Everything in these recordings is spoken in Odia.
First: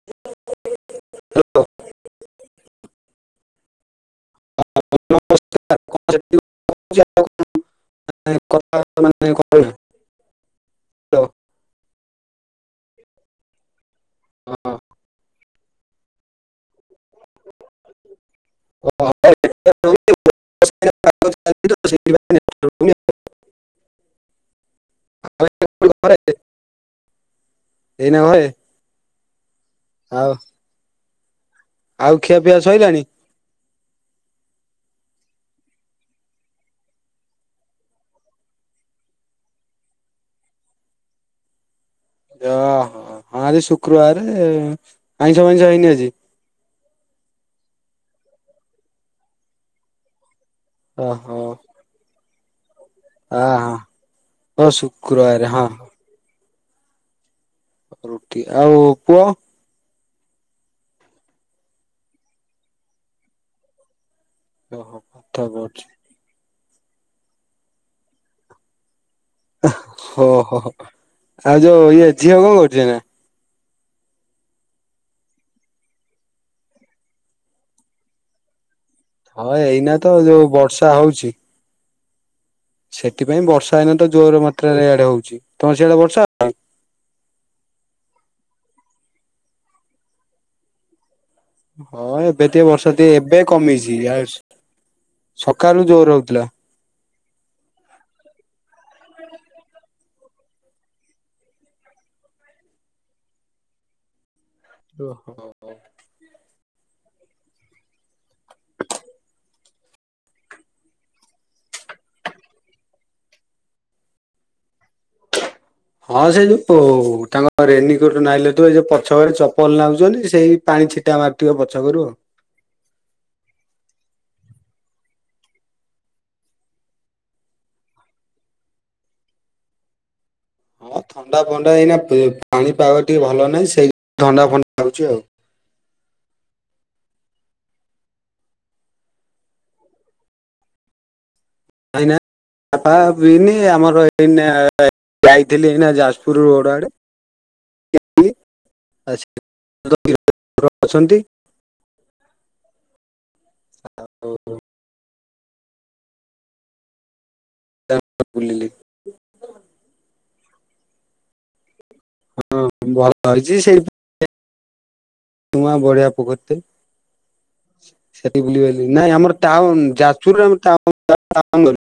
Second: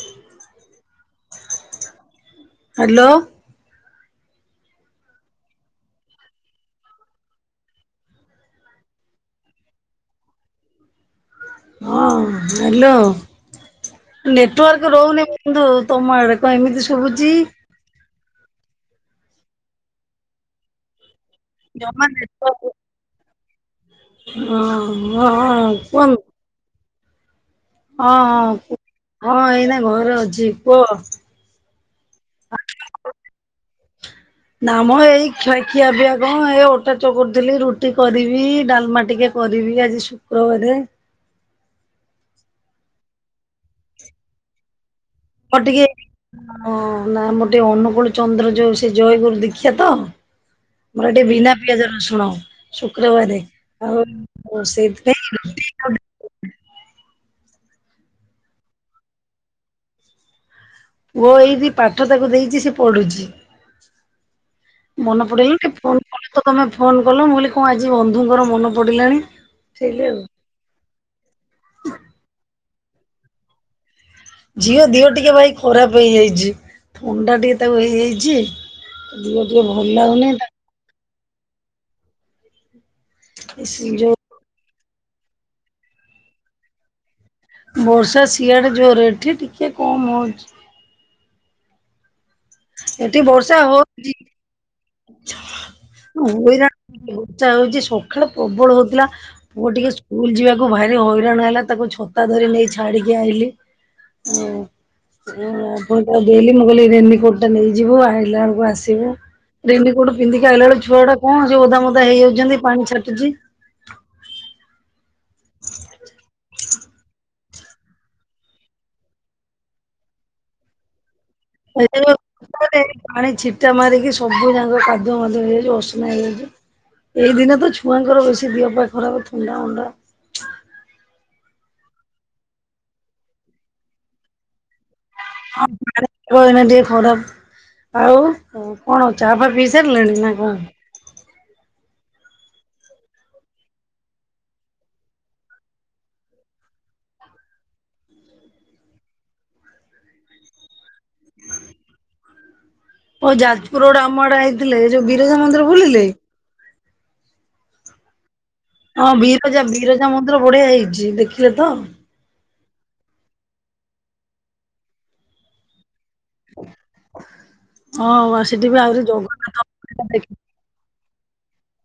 [unintelligible] ହ୍ୟାଲୋ। [unintelligible] [unintelligible] ହଁ ହ୍ୟାଲୋ। ନେଟୱାର୍କ ରହୁନି ମୁ କିନ୍ତୁ ତମ ଆଡେ କଣ ଏମିତି ଶୁଭୁଛି? ଜମା ନେଟୱାର୍କ [unintelligible] ହଁ ହଁ ହଁ କୁହନ୍ ଘରେ ହଁ ଏଇନା ଘରେ ହଁ ହଁ ଏଇନା ଘରେ ଆଉ ଅଛି କୁହ? ଆଉ ଖିଆ ପିଆ ସଇଲାଣି? ନା ମ ଏଇ ଖଇ ଖିଆ ପିଆ କଣ ଏ ଅଟା ଚକୁଟି ଥିଲି ରୁଟି କରିବି। ଡାଲମା ଟିକେ କରିବି ଆଜି ଶୁକ୍ରବାର। ଇୟୋ ହଁ ଆଜି ଶୁକ୍ରବାରେ ହଁ ଟିକେ ନା ମୋର ଟିକେ ଅନୁକୂଳ ଚନ୍ଦ୍ର ଯୋଉ ସେ ଜୟଗୁରୁ ଦୀକ୍ଷା ତ ମୋର ଏଠି ଓହୋ ବିନା ପିଆଜ ରସୁଣ ଶୁକ୍ରବାରେ ଆ ହଁ ଆଉ ଓ ଶୁକ୍ରବାର ହଁ ସେଥିପାଇଁ [unintelligible] ରୁଟି ଆଉ ପୁଅ? ପୁଅ ଏଇଠି ପାଠ ତାକୁ ଦେଇଛି ସେ ପଢୁଛି। ଓହୋ ମନ ପାଠ ପଡିଗଲା ତ ପଢୁଛି ଫୋନ୍ କଣ ତ ତମେ ଫୋନ କଲ ମୁଁ କହିଲି କଣ ଆଜି ବନ୍ଧୁଙ୍କର ମନ ପଡିଲାଣି। ସେଇଲି ଆଉ ହ ହୋ ଆଉ ଯୋଉ ଇଏ ଝିଅ କଣ କରୁଛି ଏଇନା? ଝିଅ ଦିହ ଟିକେ ଭାଇ ଖରାପ ହେଇଯାଇଛି। ଥଣ୍ଡା ଟିକେ ତାକୁ ହେଇଯାଇଛି। ଦିହ ହଁ ଟିକେ ଭଲ ଏଇନା ତ ଲାଗୁନି ତା ଯୋଉ ବର୍ଷା ହଉଛି। ସେଥିପାଇଁ ବର୍ଷା ସେ ଏଇନା ତ ଯୋଉ ଜୋର ମାତ୍ରା ରେ ଏଆଡେ ହଉଛି। ତମ ସେଆଡେ ବର୍ଷା ବର୍ଷା ସିଆଡେ ଜୋରରେ ଏଠି ଟିକିଏ କମ୍ ହଉଛି। ହଁ ଏବେ ଟିକେ ବର୍ଷା ଟିକେ ଏଠି ଏବେ ବର୍ଷା କମିଛି। ହଉଛି। ଆଉ [unintelligible] ହଉଛି ସକାଳେ ପ୍ରବଳ ହଉଥିଲା। ପୁଅଟିକେ ସ୍କୁଲ ଯିବାକୁ ଭାରି ହଇରାଣ ହେଲା ତାକୁ ଛତା ଧରି ନେଇ ଛାଡିକି ଆଇଲି। ହୁଁ। ଓହୋ। ଆଉ ପୁଣି ତଉ ଦେଲି ମୁଁ କହିଲି ରେନି କୋର୍ଟ ଟା ନେଇଯିବୁ ଆଇଲା ବେଳକୁ ଆସିବୁ- ରେନିକୋଟ ପିନ୍ଧିକି ଆଇଲା ବଳୁ ଛୁଆ ଗୁଡା କଣ ସେ ଓଧା ମୋଦା ହେଇଯାଉଛନ୍ତି ପାଣି ଛାଟୁଚି - ହଁ ସେ ପୋ ତାଙ୍କ- ହ ରେନିକୋଟ ନାଇଲାଠୁ ତୁ ଏ ଯ ପଛ ଭ ଚପଲ ନାଉଛନ୍ତି ସେଇ ପାଣି ଛିଟା ମାର [unintelligible] ପାଣି ଛିଟା ମାରିକି ସବୁ ଯାକ କାଦୁଅ ମାଦୁଅ ହେଇଯାଇଚି ଅସନା ହେଇଯାଇଚି - ଏଇ ଦିନେ ତ ଛୁଆଙ୍କର ବେଶୀ ଦିଅ ପା ଖରାପ ଥଣ୍ଡା ମଣ୍ଡା - ହଁ ଥଣ୍ଡା ଫଣ୍ଡା ଏଇନା ପେ ପାଣିପାଗ ଟିକେ ଭଲ ନାହିଁ ସେଇ ଥଣ୍ଡା ଫଣ୍ଡା ନଗୁଚି ଆଉ - [unintelligible] ଏଇନା ଟିକେ ଖରାପ୍ - ଆଉ କଣ ଚାହା ଫା ପିଇ ସାରିଲେଣି ନା କଣ? ଏଇନା ଚା ଫା ପିଇନି ଆମର ଏଇନା - ଯାଇଥିଲି ଏଇନା ଯାଜପୁର ରୋଡ ଆଡେ- [inaudible] ଅଛନ୍ତି - [inaudible] ଓ ହୋ ଯାଜପୁର ରୋଡ଼ ଆମ ଆଡେ ଆଇଥିଲେ ଏଇ ଯୋଉ ବିରଜା ମନ୍ଦିର ବୁଲିଲେ? ବୁଲିଲି ହଁ ବିରଜା ବିରଜା ମନ୍ଦିର ବଢିଆ ହେଇଛି ଦେଖିଲେ ତ ହଁ ଭଲ ହେଇଛି ସେଇ [unintelligible] [unintelligible] ସେ ହଁ ସେଠି ବି ବୁଲିବାଲିକି ଆହୁରି ନାଇଁ ଆମର ଜଗନ୍ନାଥ ଟାଉନ ମନ୍ଦିର ଦେଖି ଯାଜପୁରରେ ଆ ତାଉ - [inaudible]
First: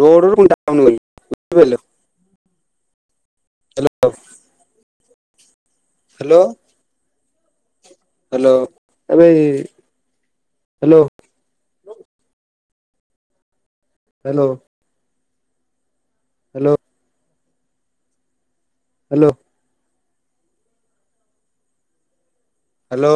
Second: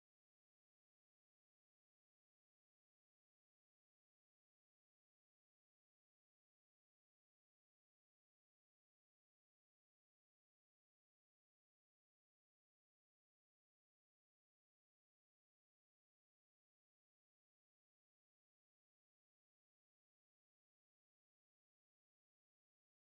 ରୋଡ଼ରୁ ପୁଣି ଟାଉନ୍ ଗଲି ବୁଝିପାରିଲ ହ୍ୟାଲୋ ହ୍ୟାଲୋ ହ୍ୟାଲୋ ଏ ଭାଇ hello hello hello hello hello